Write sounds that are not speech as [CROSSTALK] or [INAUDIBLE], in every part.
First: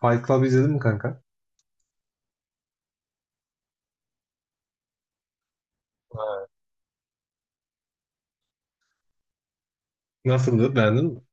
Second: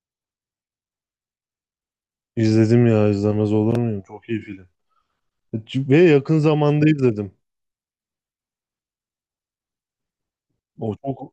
Fight Club izledin mi kanka? İzledim ya, izlemez olur muyum? Çok iyi film. Ve yakın Ha. zamanda izledim. Nasıldı? O Beğendin mi? çok,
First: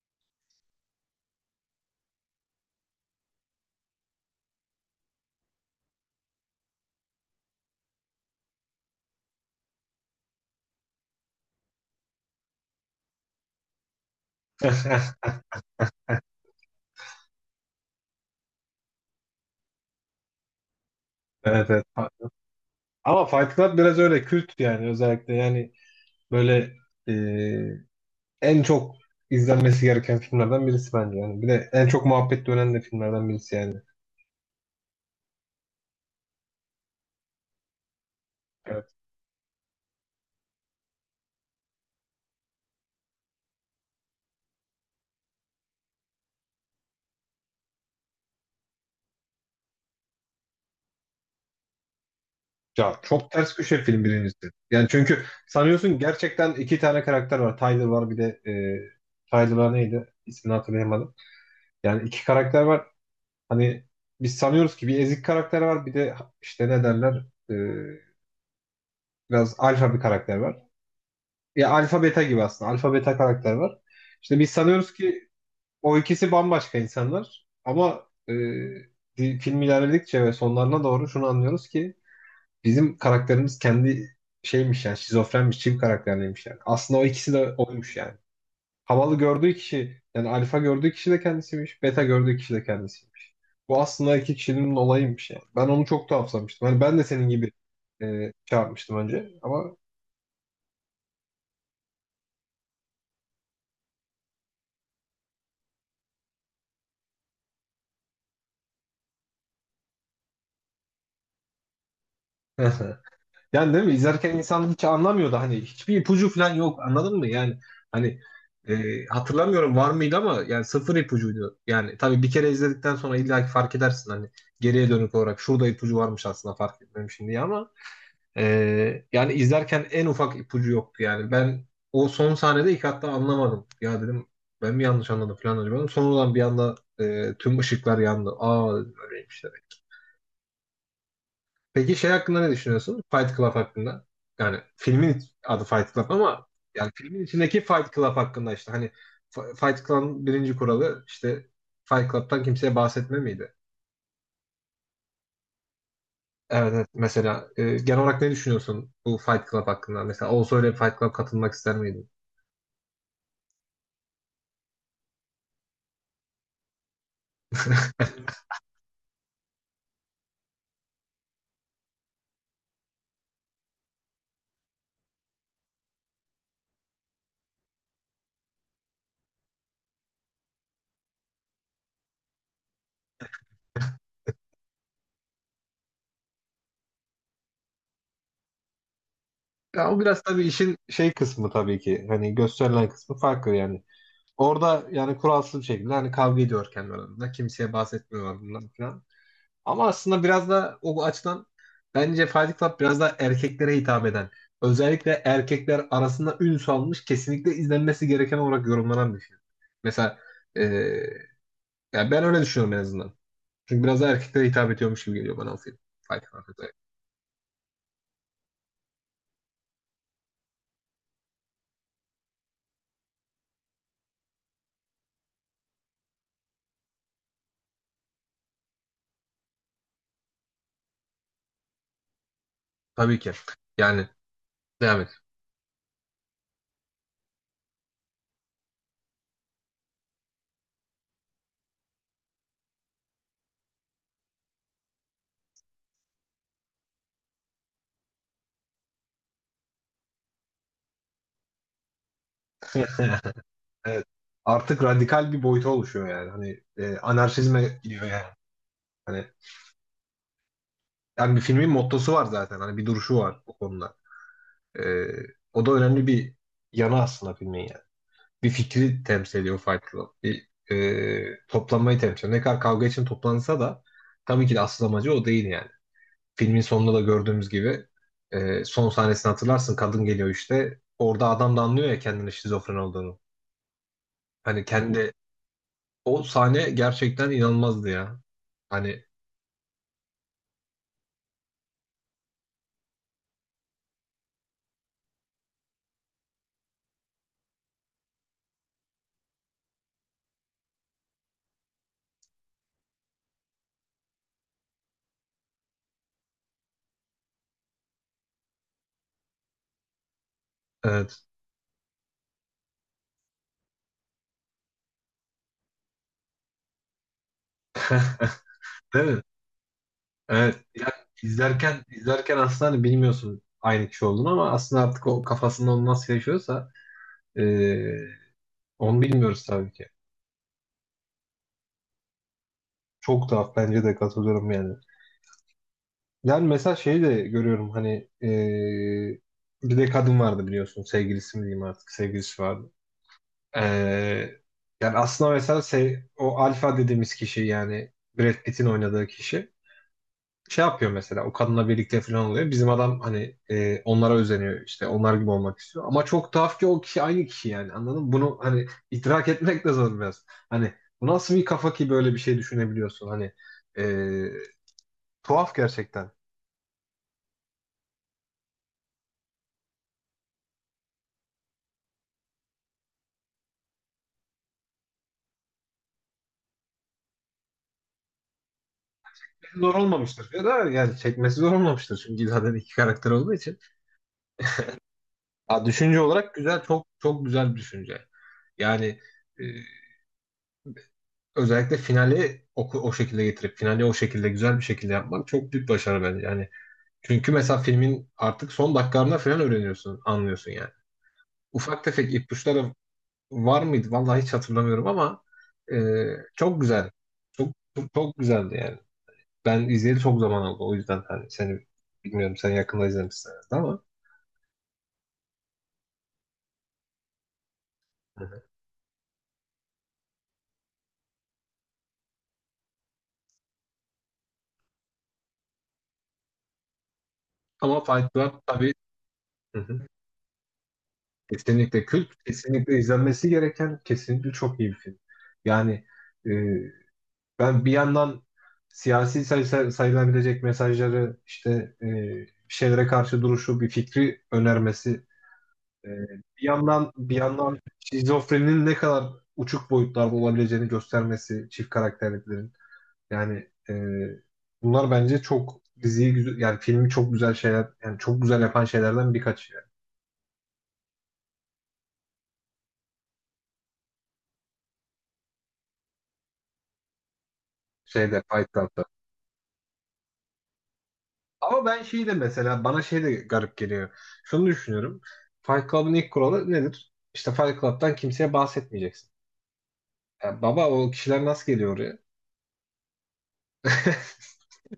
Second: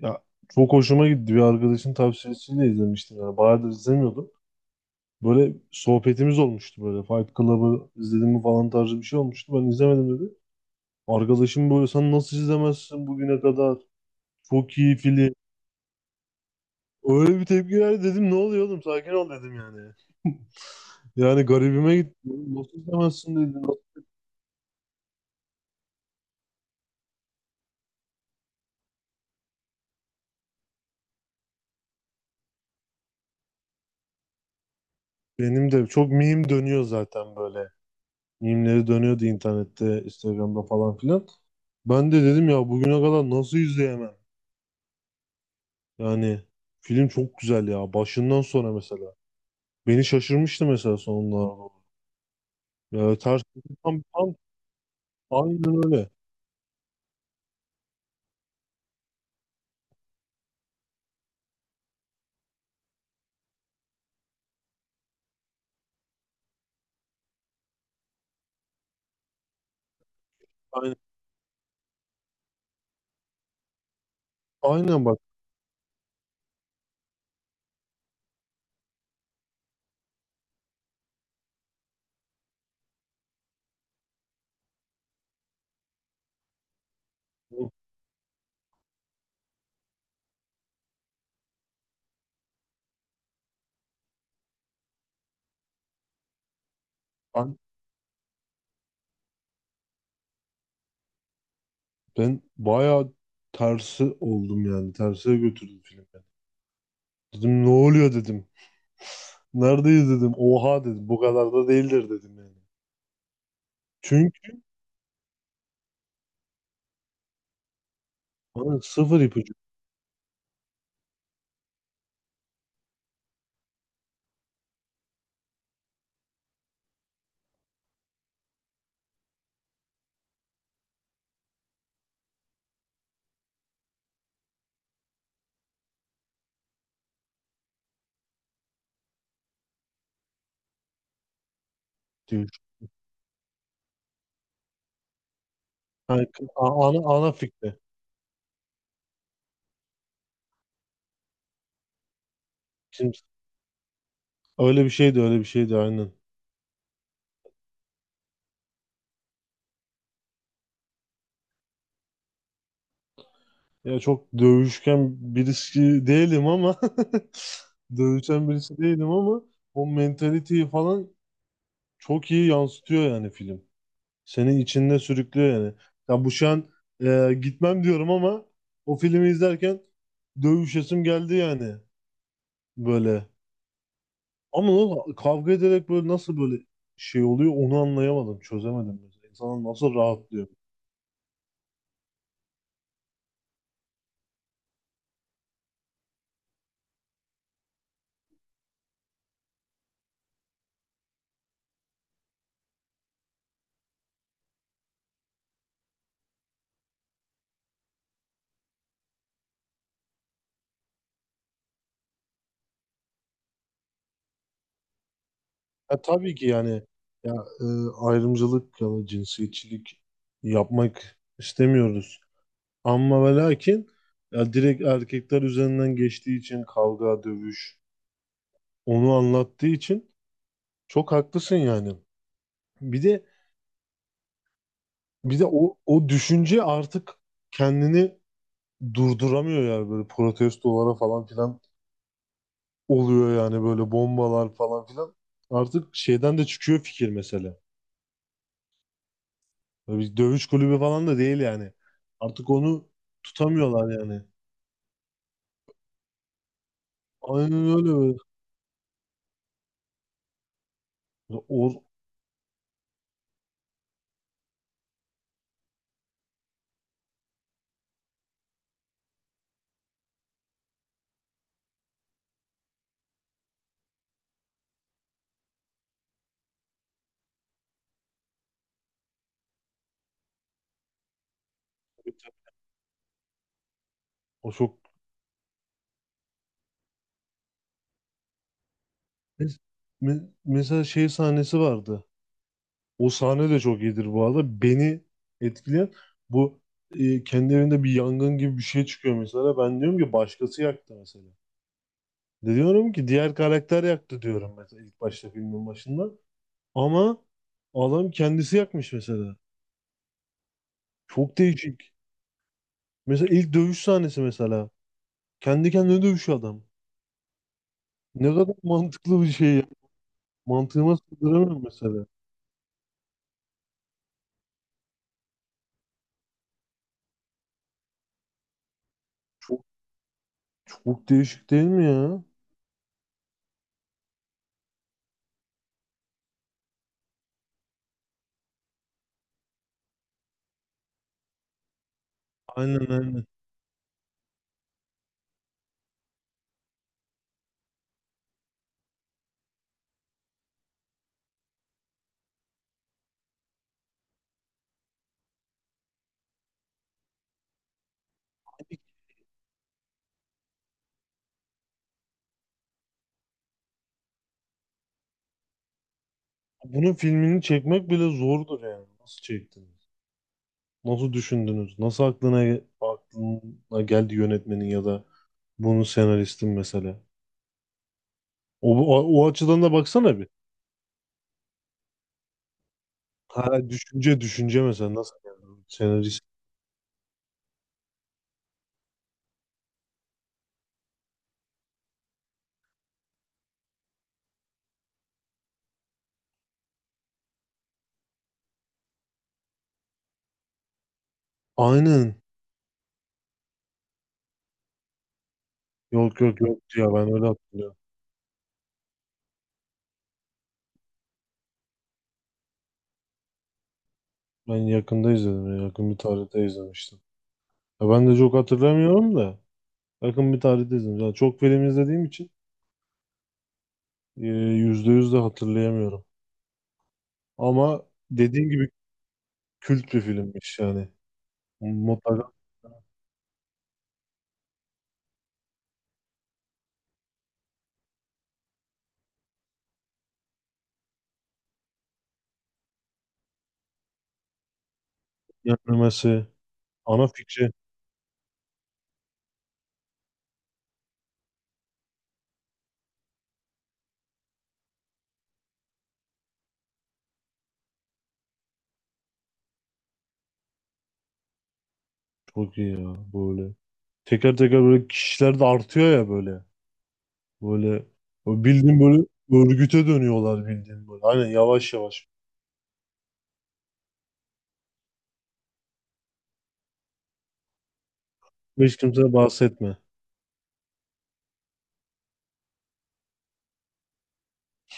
ya, çok hoşuma gitti. Bir arkadaşın tavsiyesiyle izlemiştim yani. Bayağıdır izlemiyordum. Böyle sohbetimiz olmuştu böyle. Fight Club'ı izledim mi falan tarzı bir şey olmuştu. Ben izlemedim dedi. Arkadaşım böyle, sen nasıl izlemezsin bugüne kadar? Çok iyi [LAUGHS] film. Öyle bir tepki verdi, dedim ne oluyor oğlum, sakin ol dedim yani. Yani Evet, evet. garibime gitti. Nasıl Ama izlemezsin Fight dedi. Club biraz öyle kült yani, özellikle yani böyle e, en çok izlenmesi gereken filmlerden birisi bence yani. Bir de en çok muhabbet dönen de filmlerden birisi yani. Benim de çok meme dönüyor zaten böyle. Mimleri Evet. dönüyordu internette, Instagram'da falan filan. Ben de dedim ya, bugüne kadar nasıl izleyemem? Yani film çok güzel ya. Başından sonra mesela. Beni şaşırmıştı mesela sonuna doğru. Ya Ya çok ters, ters köşe film tam, birincisi. Yani çünkü aynen sanıyorsun öyle. gerçekten iki tane karakter var. Tyler var bir de Tyler neydi? İsmini hatırlayamadım. Yani iki karakter var. Hani biz sanıyoruz ki bir ezik karakter var bir de işte ne derler, E, biraz alfa bir karakter var. Aynen, Ya alfa beta gibi aslında. Alfa beta karakter var. İşte biz sanıyoruz aynen bak. ki o ikisi bambaşka insanlar. Ama film ilerledikçe ve sonlarına doğru şunu anlıyoruz ki bizim karakterimiz kendi şeymiş yani, şizofrenmiş, çift karakterliymiş yani. Aslında o ikisi de oymuş yani. Havalı gördüğü kişi yani alfa gördüğü kişi de kendisiymiş. Beta gördüğü kişi de kendisiymiş. Bu aslında iki kişinin olayıymış yani. Ben onu çok tuhaflamıştım. Hani ben de senin gibi Ben, çarpmıştım önce ama ben bayağı tersi oldum yani. Terse götürdüm filmi. Dedim ne oluyor dedim. Neredeyiz dedim. Oha dedim. Bu kadar da değildir dedim yani. [LAUGHS] yani değil mi? İzlerken Çünkü insan hiç anlamıyordu. Hani hiçbir ipucu falan yok. Anladın mı? Yani hani bana sıfır ipucu hatırlamıyorum var mıydı ama yani sıfır ipucuydu. Yani tabii bir kere izledikten sonra illa ki fark edersin hani geriye dönük olarak şurada ipucu varmış aslında fark etmemişim diye ama yani izlerken en ufak ipucu yoktu yani. Ben o son sahnede ilk hatta anlamadım. Ya dedim ben mi yanlış anladım falan acaba. Sonradan bir anda tüm ışıklar yandı. Aa, böyleymiş. Peki şey hakkında diyor. ne düşünüyorsun? Fight Club hakkında. Yani filmin adı Fight Club Yani ama yani ana, filmin ana içindeki fikri. Fight Club hakkında işte hani Fight Club'ın birinci kuralı işte Fight Club'tan kimseye Şimdi bahsetme miydi? öyle bir şeydi aynen. Evet, evet. Mesela genel olarak ne düşünüyorsun bu Fight Club hakkında? Mesela olsa öyle bir Fight Club katılmak ister miydin? Ya çok dövüşken birisi değilim ama [LAUGHS] dövüşen birisi değilim ama o mentaliteyi falan çok iyi yansıtıyor yani film. Seni içinde sürüklüyor yani. Ya bu şu an gitmem diyorum ama o filmi izlerken dövüşesim geldi yani böyle. Ama o kavga ederek böyle nasıl böyle şey oluyor onu anlayamadım, çözemedim mesela. İnsanlar Ya nasıl o biraz tabii rahatlıyor? işin şey kısmı tabii ki. Hani gösterilen kısmı farklı yani. Orada yani kuralsız bir şekilde hani kavga ediyor kendi aralarında. Kimseye bahsetmiyorlar bundan falan. Ama aslında biraz da o açıdan bence Fight Club biraz daha erkeklere hitap eden, özellikle erkekler arasında ün salmış, kesinlikle izlenmesi gereken olarak yorumlanan bir film. Mesela e, yani ben öyle düşünüyorum en azından. Çünkü biraz daha erkeklere hitap ediyormuş gibi geliyor bana o film. Ya Fight tabii Club. ki Evet. yani, ya, e, ayrımcılık ya da cinsiyetçilik yapmak istemiyoruz. Ama ve lakin, ya, direkt erkekler üzerinden geçtiği için kavga, dövüş, onu anlattığı için çok haklısın yani. Bir Tabii de ki. Yani devam et. bir de o düşünce artık kendini durduramıyor yani, böyle protestolara falan filan oluyor yani, böyle bombalar falan filan. Artık şeyden de çıkıyor fikir mesela. Böyle bir dövüş kulübü falan da değil yani. Artık onu [LAUGHS] tutamıyorlar Evet. yani. Artık radikal bir boyuta oluşuyor yani. Hani Aynen anarşizme öyle gidiyor böyle. yani. Hani yani bir filmin O, mottosu var zaten. Hani bir duruşu var o konuda. Ee, o da önemli bir yanı aslında filmin yani. Bir fikri temsil ediyor Fight Club. Bir toplanmayı temsil ediyor. Ne kadar kavga için toplansa da tabii ki de asıl amacı o değil yani. Filmin sonunda da gördüğümüz gibi son sahnesini hatırlarsın. Kadın geliyor işte. Orada adam da anlıyor ya kendinin şizofren olduğunu. o Hani çok... kendi, o sahne gerçekten inanılmazdı ya. Hani Mes- Mesela şey sahnesi vardı. O sahne de çok iyidir bu arada. Beni etkileyen bu, kendi evinde bir yangın gibi bir şey çıkıyor mesela. Ben diyorum ki başkası yaktı mesela. De diyorum ki diğer karakter yaktı diyorum mesela, ilk başta filmin başında. Ama adam kendisi yakmış mesela. evet. Çok değişik. Mesela ilk dövüş sahnesi mesela. Kendi kendine dövüşüyor adam. Ne kadar [LAUGHS] Değil mi? mantıklı bir şey ya. Evet, ya Mantığıma sığdıramıyorum izlerken mesela. Aslında hani bilmiyorsun aynı kişi olduğunu ama aslında artık o kafasında onu nasıl yaşıyorsa, eee, onu bilmiyoruz Çok, tabii ki. çok değişik değil mi ya? Çok tuhaf, bence de katılıyorum yani. Yani mesela şeyi de görüyorum hani bir de kadın vardı biliyorsun, sevgilisi mi diyeyim artık, sevgilisi vardı. Aynen, aynen. Eee, yani aslında mesela o alfa dediğimiz kişi yani Brad Pitt'in oynadığı kişi, şey yapıyor mesela, o kadınla birlikte falan oluyor. Bizim adam hani onlara özeniyor, işte onlar gibi olmak istiyor. Ama çok tuhaf ki o kişi aynı kişi yani, anladın mı? Bunu hani idrak etmek de zor biraz. Hani bu nasıl bir kafa ki böyle bir şey düşünebiliyorsun hani, e, tuhaf gerçekten. Bunun filmini çekmek bile zordur yani. Nasıl çektiniz? Nasıl düşündünüz? Nasıl aklına geldi yönetmenin ya da bunun senaristin mesela? O açıdan da Zor baksana bir. olmamıştır ya da yani çekmesi zor olmamıştır çünkü zaten iki karakter olduğu için. Ha, düşünce mesela nasıl geldi? Ha, düşünce Senarist. olarak güzel, çok güzel bir düşünce. Yani e, özellikle finali o şekilde getirip finali o şekilde güzel bir şekilde yapmak çok büyük başarı bence. Yani çünkü mesela filmin artık son dakikalarında falan öğreniyorsun, anlıyorsun yani. Ufak tefek Aynen. ipuçları var mıydı? Vallahi hiç hatırlamıyorum ama e, Yok çok güzel. ya, ben öyle Çok, hatırlıyorum. Çok güzeldi yani. Ben izleyeli çok zaman oldu. O yüzden hani seni bilmiyorum, sen yakında izlemişsin herhalde ama. Ben yakında izledim ya. Yakın bir tarihte izlemiştim. Ya ben de Hı çok hı. hatırlamıyorum da yakın bir tarihte izledim. Yani çok film izlediğim için yüzde yüz de hatırlayamıyorum. Ama Ama Fight Club dediğim gibi tabii, hı hı, kült bir filmmiş yani. kesinlikle kült, Mutlaka kesinlikle izlenmesi gereken, kesinlikle çok iyi bir film. Yani e, ben bir yandan siyasi sayılabilecek mesajları, işte e, bir şeylere karşı duruşu, bir fikri önermesi, e, yenilemesi, bir yandan ana fikri şizofreninin ne kadar uçuk boyutlarda olabileceğini göstermesi, çift karakterliklerin. Yani bunlar bence çok diziyi güzel, yani filmi çok güzel şeyler, yani çok güzel yapan şeylerden birkaç yani. çok iyi ya böyle. Teker teker böyle kişiler de artıyor ya böyle. Böyle Şeyde, o Fight bildiğin Club'da. böyle örgüte dönüyorlar bildiğin böyle. Aynen, Ama yavaş ben şey yavaş. de mesela, bana şey de garip geliyor. Şunu düşünüyorum. Fight Club'ın ilk kuralı nedir? İşte Fight Club'tan kimseye Hiç bahsetmeyeceksin. kimseye bahsetme. Ya baba, o kişiler nasıl geliyor oraya?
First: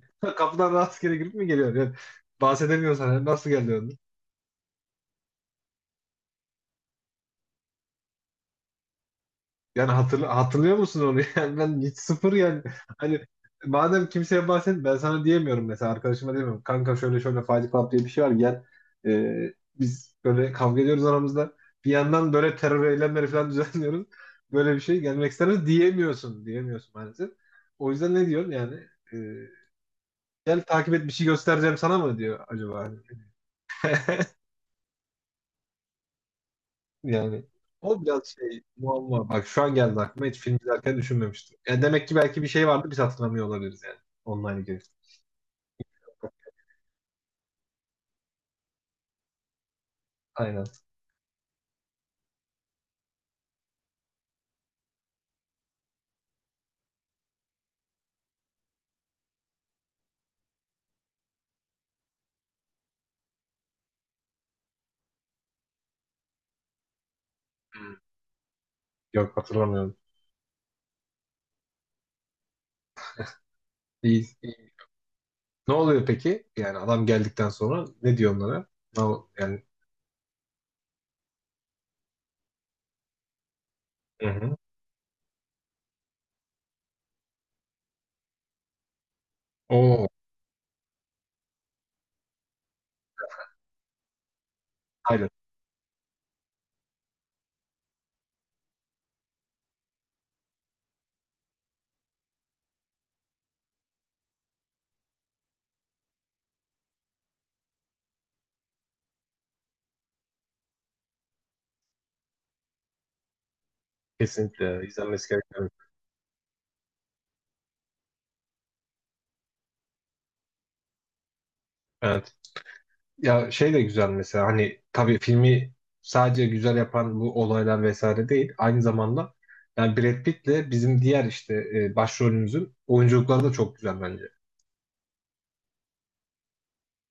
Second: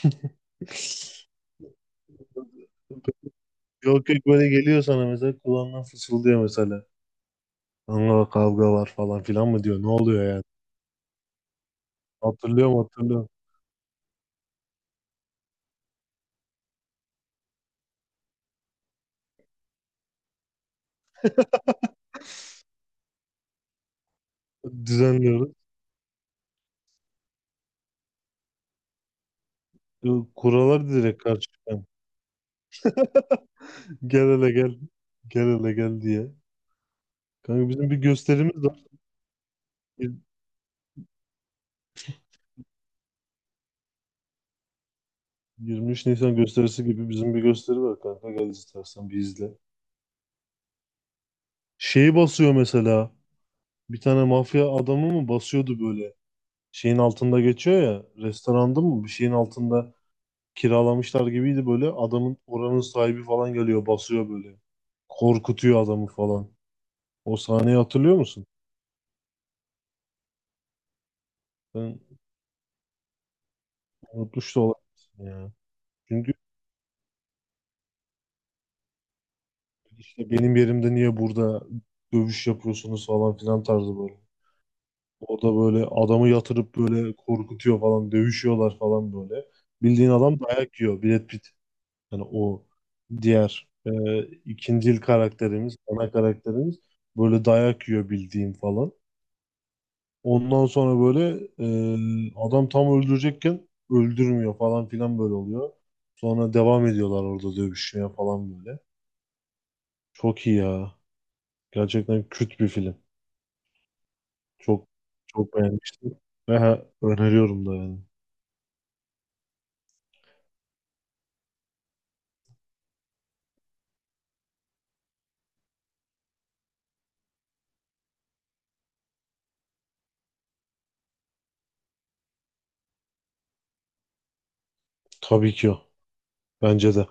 [LAUGHS] Kapıdan rastgele [LAUGHS] girip mi geliyor? Yani bahsedemiyorsan yani nasıl geliyor? Yok böyle geliyor sana mesela, kulağından fısıldıyor mesela. Kanka kavga var falan filan mı diyor. Ne Yani oluyor yani? hatırlıyor musun onu? [LAUGHS] Yani ben hiç sıfır yani. Hatırlıyorum Hani hatırlıyorum. madem kimseye bahset, ben sana diyemiyorum mesela, arkadaşıma diyemiyorum. Kanka şöyle şöyle Fight Club diye bir şey var, gel. Biz böyle kavga ediyoruz aramızda. Bir yandan böyle terör eylemleri falan [LAUGHS] düzenliyoruz. Böyle bir şey, gelmek ister Düzenliyoruz. misin? Diyemiyorsun. Diyemiyorsun maalesef. O yüzden ne diyorsun yani? Ee, gel Kurallar takip et bir direkt şey karşı göstereceğim çıkan. sana mı diyor acaba? Gel [LAUGHS] hele gel. Gel hele gel diye. Yani Kanka bizim bir o biraz şey, gösterimiz var. muamma. Bak şu an geldi Bir- aklıma, hiç film izlerken düşünmemiştim. Yani demek ki belki bir şey vardı, biz hatırlamıyor olabiliriz yani. Online girişte. 23 Nisan gösterisi gibi bizim bir gösteri var kanka. Gel istersen bir izle. Aynen. Şeyi basıyor mesela. Bir tane mafya adamı mı basıyordu böyle. Şeyin altında geçiyor ya. Restoranda mı? Bir şeyin altında kiralamışlar gibiydi böyle. Adamın oranın sahibi falan geliyor, basıyor böyle. Korkutuyor adamı falan. O sahneyi Hmm. hatırlıyor musun? Yok, hatırlamıyorum. Ben İyi, unutmuş da iyi. olabilirsin ya. Ne oluyor Çünkü peki? Yani adam geldikten sonra ne diyor onlara? Yani işte benim yerimde niye burada dövüş yapıyorsunuz falan filan tarzı böyle. hı hı. O da böyle adamı yatırıp böyle korkutuyor falan, dövüşüyorlar falan böyle. Oo, Bildiğin adam dayak yiyor. Brad Pitt. Yani o diğer, ikinci aynen. karakterimiz, ana karakterimiz böyle dayak yiyor bildiğim falan. Ondan sonra böyle, adam tam öldürecekken öldürmüyor falan filan böyle oluyor. Sonra devam ediyorlar orada dövüşmeye falan böyle. Çok iyi ya. Gerçekten küt bir film. Kesinlikle Çok, izlenmesi çok gereken. beğenmiştim. Ve öneriyorum da yani. Evet. Ya şey de güzel mesela, hani tabii filmi sadece güzel yapan bu olaylar vesaire değil. Aynı zamanda yani Brad Pitt'le bizim diğer işte başrolümüzün oyunculukları da çok güzel bence. Tabii ki o. Bence de.